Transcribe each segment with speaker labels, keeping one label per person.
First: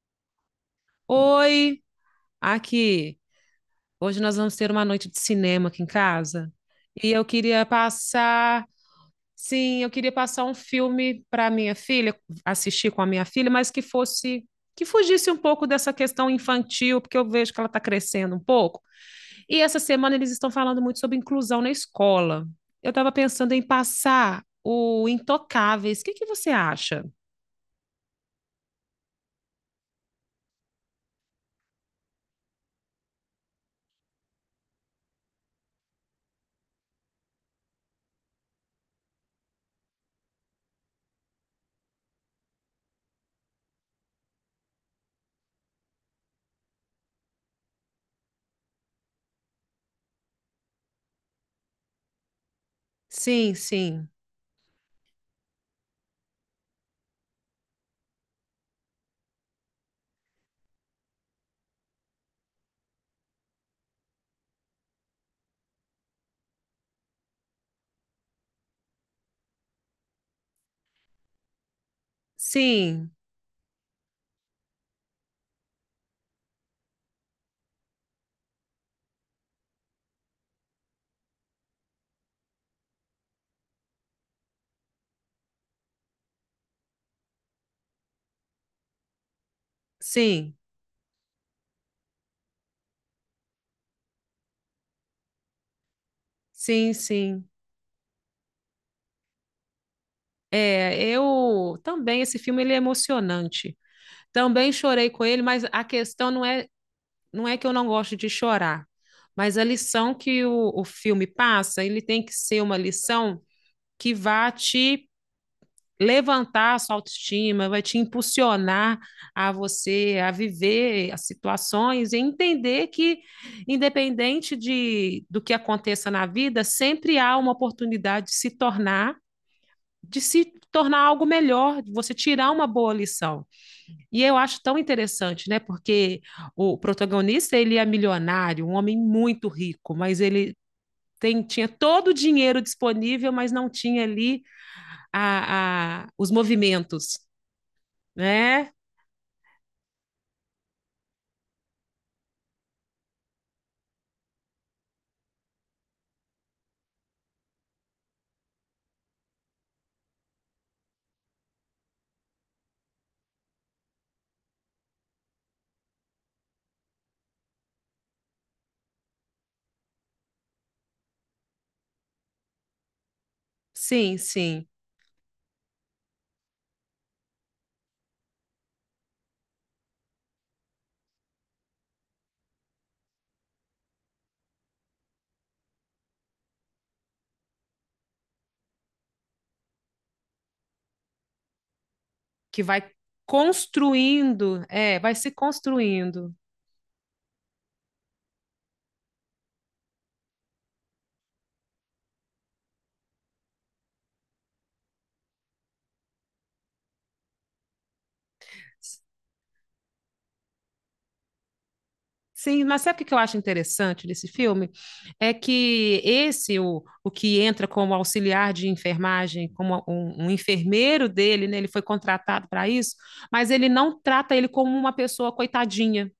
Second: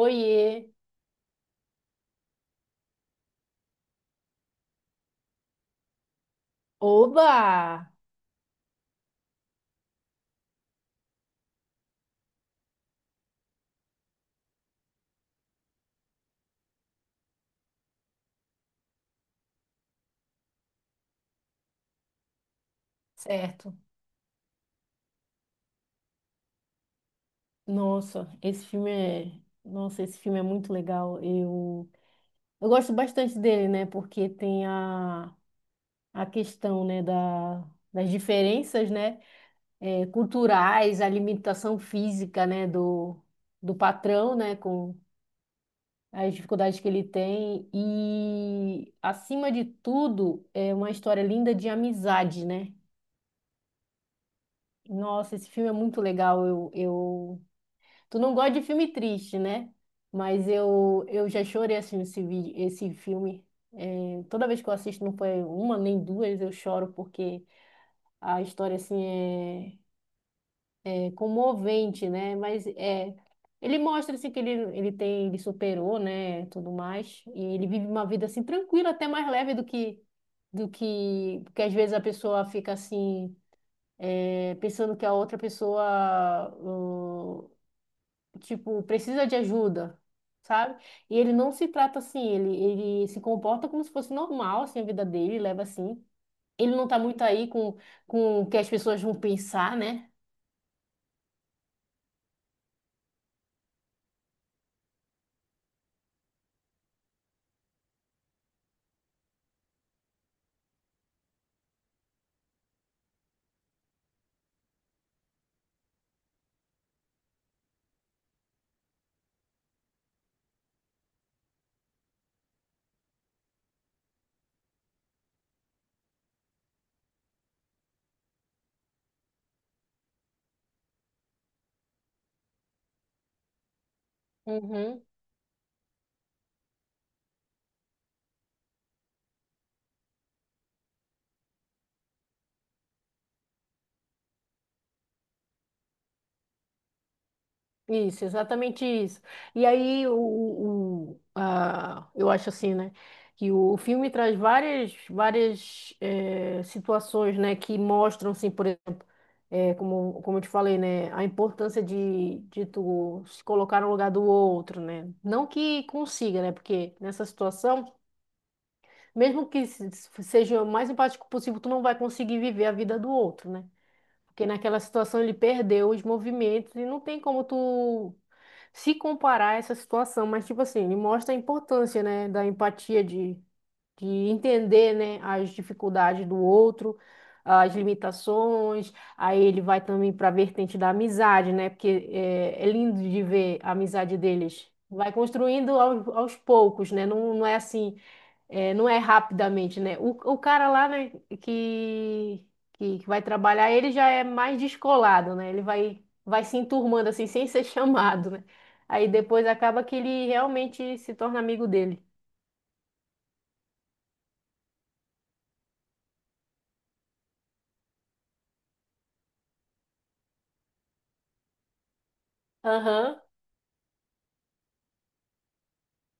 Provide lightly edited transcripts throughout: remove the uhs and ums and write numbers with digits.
Speaker 1: Oiê!
Speaker 2: Oi, aqui. Hoje nós vamos ter uma noite de cinema aqui em casa. E eu
Speaker 1: Oba!
Speaker 2: queria passar um filme para minha filha, assistir com a minha filha, mas que fugisse um pouco dessa questão infantil, porque eu vejo que ela está crescendo um pouco. E essa semana eles estão falando muito sobre inclusão na escola. Eu estava pensando em
Speaker 1: Certo.
Speaker 2: passar o Intocáveis. O que que você acha?
Speaker 1: Nossa, esse filme é, nossa, esse filme é muito legal. Eu gosto bastante dele, né? Porque tem a questão, né, da, das diferenças, né, culturais, a limitação física, né, do patrão, né, com as dificuldades que ele tem e, acima de tudo, é uma história linda de amizade, né?
Speaker 2: Sim, sim.
Speaker 1: Nossa, esse filme é muito legal. Eu. Tu não gosta de filme triste, né? Mas eu já chorei assim esse vídeo, esse filme. É, toda vez que eu assisto, não foi uma nem duas, eu choro porque a história assim é, é comovente, né? Mas
Speaker 2: Sim,
Speaker 1: é, ele mostra assim que ele tem, ele superou, né? Tudo mais e ele vive uma vida assim tranquila, até mais leve do que porque às vezes a pessoa fica assim pensando que a outra pessoa tipo, precisa de ajuda,
Speaker 2: sim.
Speaker 1: sabe? E ele não se trata assim, ele se comporta como se fosse normal, assim, a vida dele, leva assim. Ele não
Speaker 2: Sim,
Speaker 1: tá muito
Speaker 2: sim.
Speaker 1: aí com o que as pessoas vão pensar, né?
Speaker 2: É, eu também, esse filme ele é emocionante. Também chorei com ele, mas a questão não é que eu não gosto de chorar, mas a lição que o filme passa, ele tem que ser uma lição que vá te levantar a sua autoestima, vai te impulsionar a você a viver as situações e entender que, independente do que aconteça na vida, sempre há uma oportunidade de se tornar algo melhor, de você tirar uma boa lição. E eu acho tão
Speaker 1: Uhum.
Speaker 2: interessante, né? Porque o protagonista, ele é milionário, um homem muito rico, mas ele tinha todo o dinheiro disponível, mas não tinha ali os movimentos,
Speaker 1: Isso,
Speaker 2: né?
Speaker 1: exatamente isso. E aí, o, a, eu acho assim, né? Que o filme traz várias, várias situações, né? Que mostram, assim, por exemplo, como, como eu te falei, né? A importância de tu se colocar no lugar do outro, né? Não que consiga, né? Porque nessa situação, mesmo que seja o mais empático possível, tu não vai conseguir viver a vida do outro, né?
Speaker 2: Sim,
Speaker 1: Porque
Speaker 2: sim,
Speaker 1: naquela situação ele perdeu os movimentos e não tem como tu se comparar a essa situação, mas tipo assim, ele mostra a importância, né, da empatia de entender, né, as dificuldades do outro, as limitações. Aí ele vai também para a vertente da amizade, né, porque
Speaker 2: que
Speaker 1: é, é
Speaker 2: vai
Speaker 1: lindo de ver a amizade
Speaker 2: construindo,
Speaker 1: deles.
Speaker 2: é,
Speaker 1: Vai
Speaker 2: vai se
Speaker 1: construindo aos,
Speaker 2: construindo.
Speaker 1: aos poucos, né? Não, não é assim. É, não é rapidamente, né? O cara lá, né, que, que vai trabalhar, ele já é mais descolado, né? Ele vai, vai se enturmando assim, sem ser chamado, né? Aí depois acaba que ele realmente se torna amigo dele.
Speaker 2: Sim, mas sabe o que que eu acho interessante desse filme? É que esse, o que entra como auxiliar de enfermagem, como um enfermeiro dele, né? Ele foi contratado para isso,
Speaker 1: Aham.
Speaker 2: mas ele não trata ele como uma pessoa coitadinha.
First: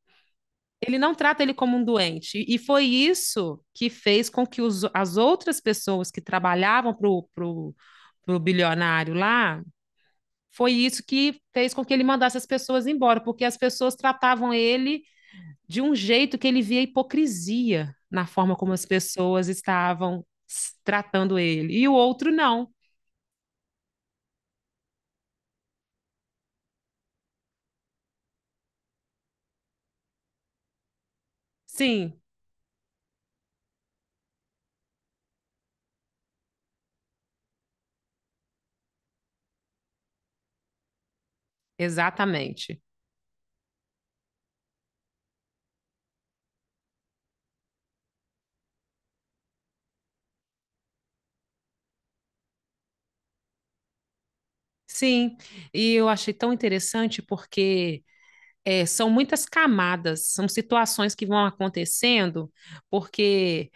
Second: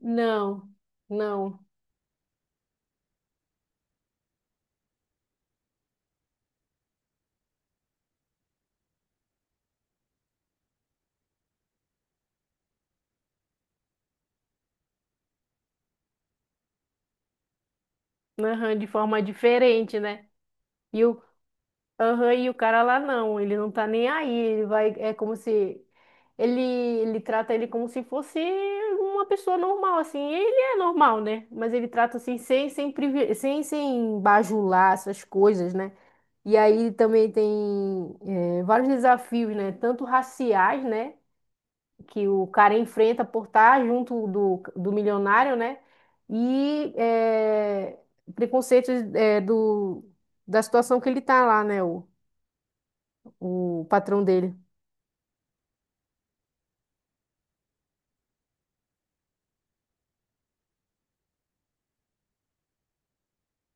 Speaker 1: Não,
Speaker 2: Ele não trata ele
Speaker 1: não.
Speaker 2: como um doente. E foi isso que fez com que os, as outras pessoas que trabalhavam pro bilionário lá, foi isso que fez com que ele mandasse as pessoas embora, porque as pessoas tratavam ele de um jeito que ele via hipocrisia na forma como
Speaker 1: Aham,
Speaker 2: as
Speaker 1: de forma
Speaker 2: pessoas
Speaker 1: diferente,
Speaker 2: estavam
Speaker 1: né? E o
Speaker 2: tratando ele. E o outro
Speaker 1: aham, e o
Speaker 2: não.
Speaker 1: cara lá não, ele não tá nem aí, ele vai, é como se ele, ele trata ele como se fosse uma pessoa normal, assim, e ele é normal, né? Mas ele trata
Speaker 2: Sim,
Speaker 1: assim, sem, sem, sem, sem bajular essas coisas, né? E aí também tem vários desafios, né? Tanto raciais, né? Que o cara
Speaker 2: exatamente.
Speaker 1: enfrenta por estar junto do, do milionário, né? E preconceitos do, da situação que ele tá lá, né? O patrão dele.
Speaker 2: Sim, e eu achei tão interessante porque é, são muitas camadas, são situações que vão acontecendo, porque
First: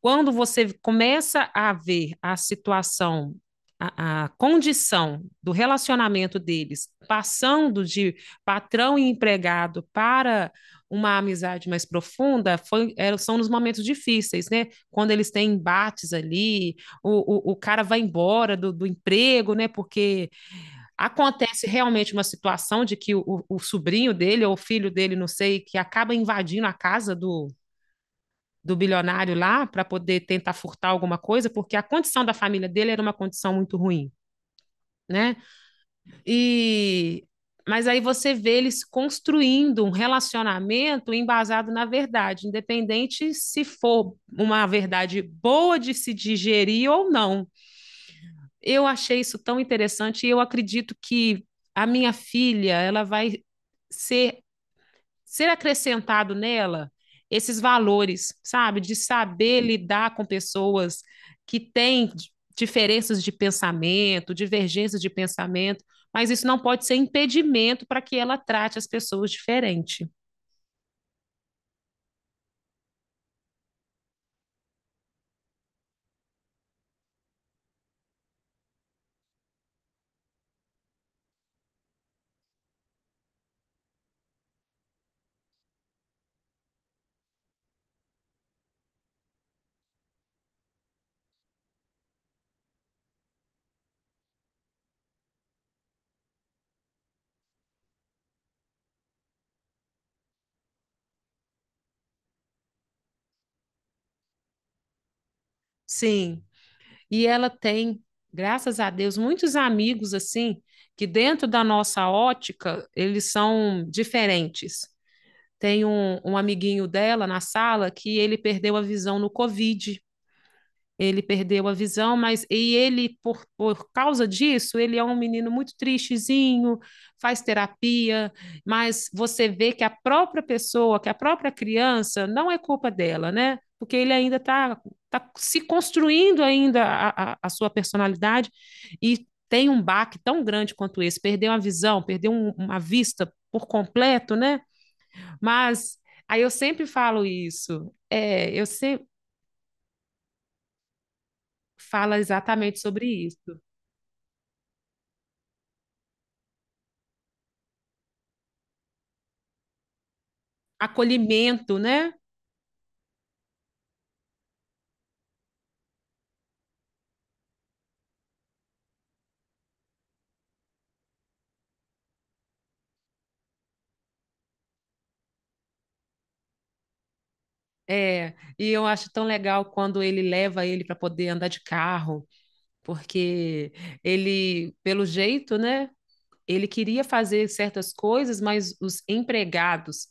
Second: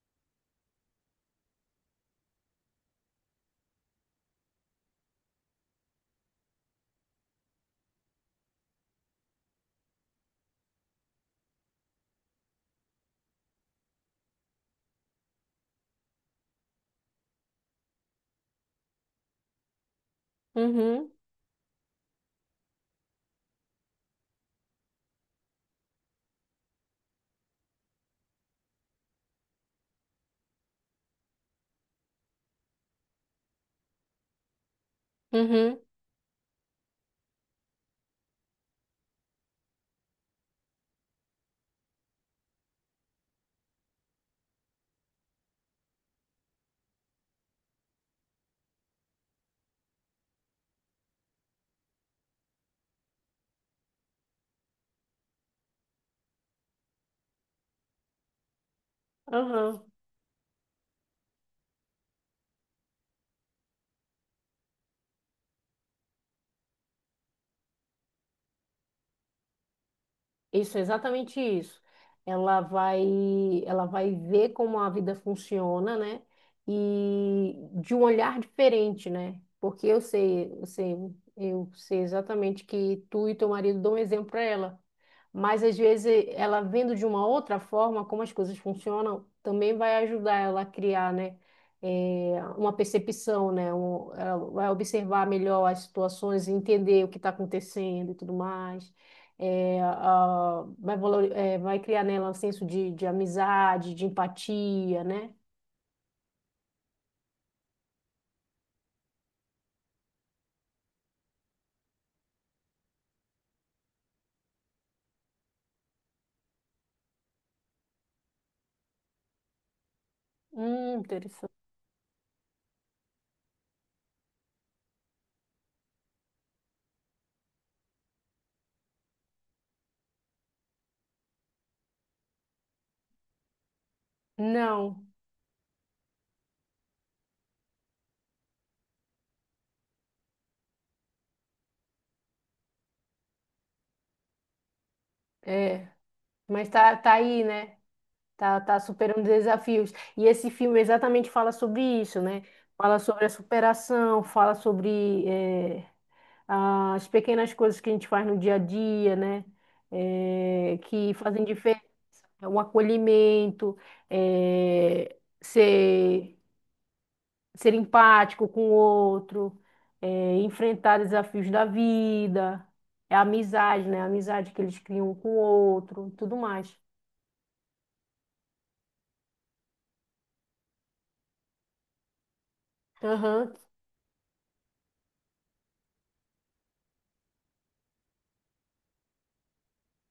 Speaker 2: quando você começa a ver a situação, a condição do relacionamento deles passando de patrão e empregado para uma amizade mais profunda foi, é, são nos momentos difíceis, né? Quando eles têm embates ali, o cara vai embora do emprego, né? Porque
Speaker 1: Uhum,
Speaker 2: acontece realmente uma situação de que o sobrinho dele ou o filho dele, não sei, que acaba invadindo a casa do, do bilionário lá para poder tentar furtar alguma coisa, porque a condição da família dele era uma condição muito ruim, né?
Speaker 1: uhum,
Speaker 2: E mas aí você vê eles construindo um relacionamento embasado na verdade, independente se for uma verdade boa de se digerir ou não. Eu achei isso tão interessante e eu acredito que a minha filha, ela vai ser ser acrescentado nela esses valores, sabe? De saber
Speaker 1: aham.
Speaker 2: lidar com pessoas que têm diferenças de pensamento, divergências de pensamento, mas isso não pode ser impedimento para que ela trate as pessoas diferente.
Speaker 1: Isso, é exatamente isso. Ela vai, ela vai ver como a vida funciona, né? E de um olhar diferente, né? Porque eu sei, eu sei, eu sei exatamente que tu e teu marido dão um exemplo para ela. Mas às vezes ela vendo de uma outra forma como as coisas funcionam, também vai ajudar ela a criar, né? Uma percepção, né? Ela vai observar melhor as situações, entender o que está acontecendo e tudo mais é, vai, é, vai criar nela um senso de amizade, de empatia, né?
Speaker 2: Sim, e ela tem, graças a Deus, muitos amigos assim que dentro da nossa ótica eles são diferentes. Tem um amiguinho dela na sala que ele perdeu a visão no Covid. Ele
Speaker 1: Interessante.
Speaker 2: perdeu a visão, mas e ele, por causa disso, ele é um menino muito tristezinho, faz terapia, mas você vê que a própria pessoa, que a própria criança, não é culpa dela, né? Porque ele ainda está
Speaker 1: Não,
Speaker 2: tá se construindo ainda a sua personalidade e tem um baque tão grande quanto esse, perdeu a visão, perdeu uma vista por completo, né?
Speaker 1: é,
Speaker 2: Mas aí eu
Speaker 1: mas
Speaker 2: sempre
Speaker 1: tá, tá
Speaker 2: falo
Speaker 1: aí, né?
Speaker 2: isso, é,
Speaker 1: Tá,
Speaker 2: eu
Speaker 1: tá
Speaker 2: sempre
Speaker 1: superando desafios. E esse filme exatamente fala sobre
Speaker 2: falo
Speaker 1: isso, né?
Speaker 2: exatamente
Speaker 1: Fala
Speaker 2: sobre
Speaker 1: sobre a
Speaker 2: isso.
Speaker 1: superação, fala sobre as pequenas coisas que a gente faz no dia a dia, né? Que fazem
Speaker 2: Acolhimento,
Speaker 1: diferença.
Speaker 2: né?
Speaker 1: Né? O acolhimento, é, ser ser empático com o outro, é, enfrentar desafios da vida, é a amizade, né? A amizade que eles criam um com o outro, tudo mais.
Speaker 2: É, e eu acho tão legal quando ele leva ele para poder andar de carro,
Speaker 1: Aham.
Speaker 2: porque ele, pelo jeito, né? Ele queria fazer certas coisas, mas os empregados,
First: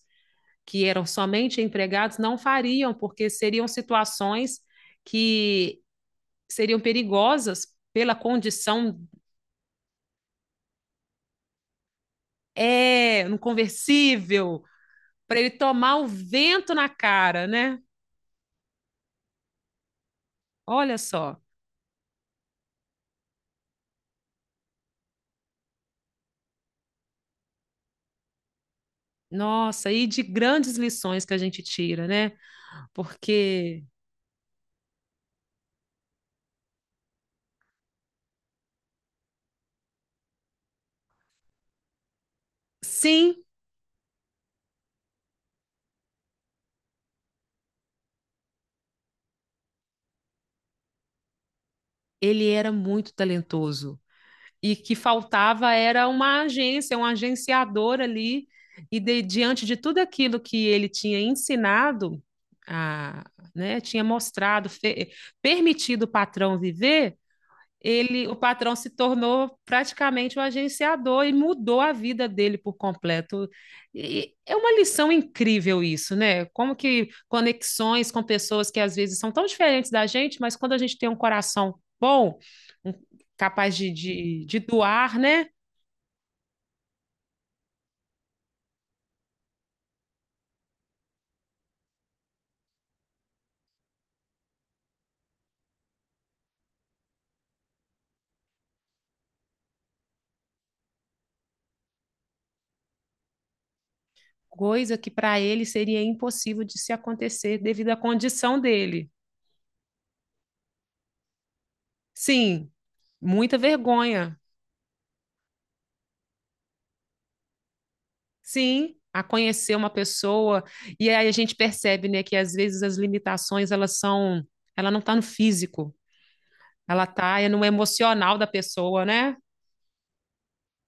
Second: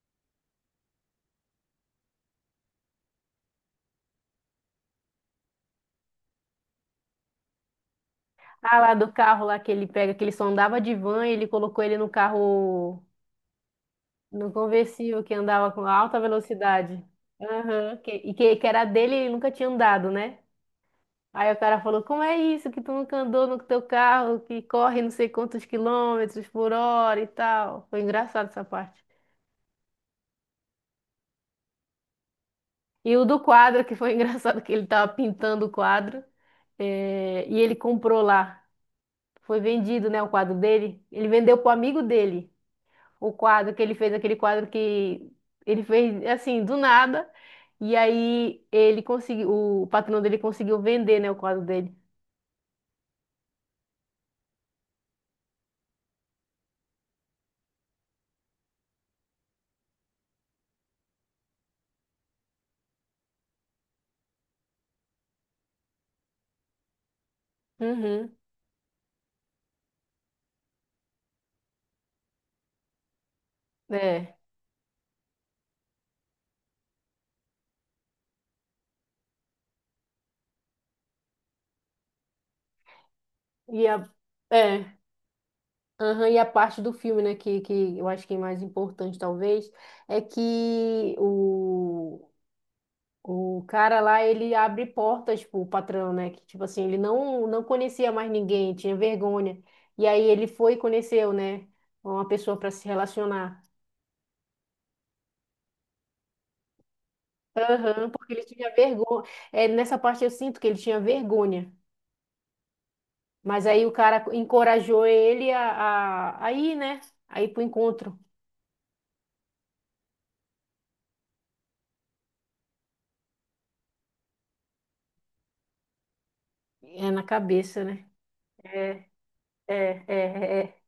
Speaker 2: que eram somente empregados, não fariam, porque seriam situações que seriam perigosas pela
Speaker 1: Ah, lá
Speaker 2: condição
Speaker 1: do carro lá que ele pega, que ele só andava de van, e ele colocou ele no carro,
Speaker 2: é no
Speaker 1: no
Speaker 2: conversível
Speaker 1: conversível que
Speaker 2: para ele
Speaker 1: andava com
Speaker 2: tomar o
Speaker 1: alta
Speaker 2: vento na
Speaker 1: velocidade.
Speaker 2: cara, né?
Speaker 1: Aham, e que era dele e ele nunca tinha andado, né?
Speaker 2: Olha só.
Speaker 1: Aí o cara falou, como é isso que tu nunca andou no teu carro, que corre não sei quantos quilômetros por hora e tal. Foi engraçado essa parte.
Speaker 2: Nossa, e de grandes lições que a gente tira, né?
Speaker 1: E o do quadro,
Speaker 2: Porque
Speaker 1: que foi engraçado, que ele tava pintando o quadro, e ele comprou lá. Foi vendido, né, o quadro dele. Ele vendeu pro amigo dele o
Speaker 2: sim,
Speaker 1: quadro que ele fez, aquele quadro que ele fez, assim, do nada. E aí ele conseguiu, o patrão dele conseguiu vender, né, o quadro dele.
Speaker 2: ele era muito talentoso e que faltava era uma agência, um agenciador ali. E diante de tudo aquilo que ele tinha ensinado, a, né, tinha mostrado, fe, permitido o patrão viver, ele,
Speaker 1: Uhum.
Speaker 2: o patrão se tornou praticamente o um agenciador e mudou a vida dele por completo. E
Speaker 1: É.
Speaker 2: é uma lição incrível isso, né? Como que conexões com pessoas que às vezes são tão diferentes da gente, mas quando a gente tem um coração bom, um, capaz
Speaker 1: E a,
Speaker 2: de
Speaker 1: é.
Speaker 2: doar, né?
Speaker 1: Aham, e a parte do filme, né, que eu acho que é mais importante, talvez, é que o cara lá, ele abre portas pro patrão, né? Que, tipo assim, ele não, não conhecia mais ninguém, tinha vergonha. E aí ele foi e conheceu, né? Uma pessoa para se relacionar.
Speaker 2: Coisa que para ele seria impossível de se acontecer devido à
Speaker 1: Aham, porque ele
Speaker 2: condição
Speaker 1: tinha
Speaker 2: dele.
Speaker 1: vergonha. É, nessa parte eu sinto que ele tinha vergonha.
Speaker 2: Sim, muita
Speaker 1: Mas aí o cara
Speaker 2: vergonha,
Speaker 1: encorajou ele a ir, né? A ir pro encontro.
Speaker 2: sim, a conhecer uma pessoa. E aí a gente percebe, né, que às vezes as limitações, elas são, ela não está no físico, ela
Speaker 1: É na
Speaker 2: está no
Speaker 1: cabeça, né?
Speaker 2: emocional da
Speaker 1: É,
Speaker 2: pessoa, né?
Speaker 1: é, é, é. É.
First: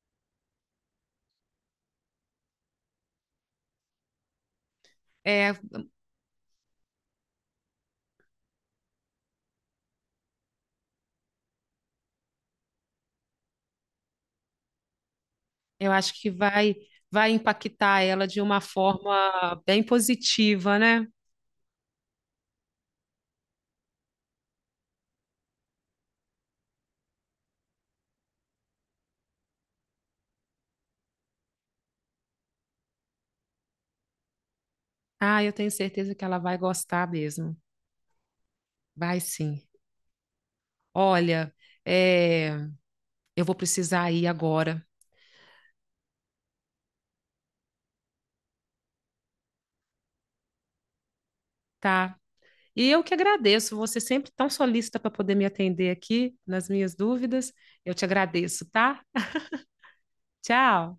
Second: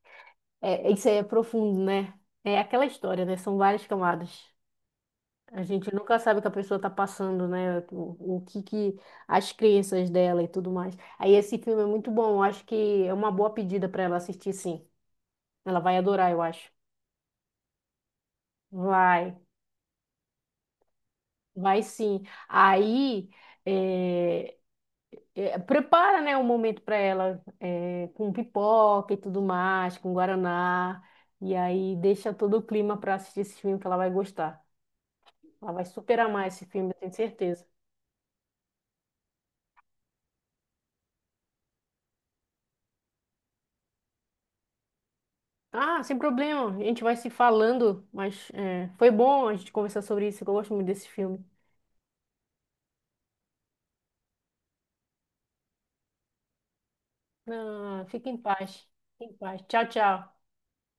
Speaker 1: É, isso aí é profundo, né? É aquela história, né? São várias camadas.
Speaker 2: É,
Speaker 1: A gente nunca sabe o que a pessoa está passando, né? O que que as crenças dela e tudo mais. Aí esse filme é muito bom. Eu acho que é uma boa pedida para ela assistir, sim. Ela
Speaker 2: eu
Speaker 1: vai
Speaker 2: acho que
Speaker 1: adorar, eu acho.
Speaker 2: vai impactar ela de uma
Speaker 1: Vai,
Speaker 2: forma bem positiva, né?
Speaker 1: vai sim. Aí é, é, prepara, né, um momento para ela é, com pipoca e tudo mais, com guaraná. E aí deixa todo o clima para assistir esse filme que ela vai gostar.
Speaker 2: Ah, eu tenho
Speaker 1: Ela vai
Speaker 2: certeza
Speaker 1: super
Speaker 2: que ela
Speaker 1: amar
Speaker 2: vai
Speaker 1: esse filme, eu
Speaker 2: gostar
Speaker 1: tenho
Speaker 2: mesmo.
Speaker 1: certeza.
Speaker 2: Vai sim. Olha, é, eu vou precisar ir agora,
Speaker 1: Ah, sem problema. A gente vai se falando, mas é, foi bom a gente conversar sobre isso. Que eu gosto muito desse filme.
Speaker 2: tá? E eu que agradeço, você sempre tão solícita para poder me atender aqui nas minhas dúvidas. Eu te
Speaker 1: Não, fica em
Speaker 2: agradeço,
Speaker 1: paz.
Speaker 2: tá?
Speaker 1: Fica em paz. Tchau, tchau.
Speaker 2: Tchau.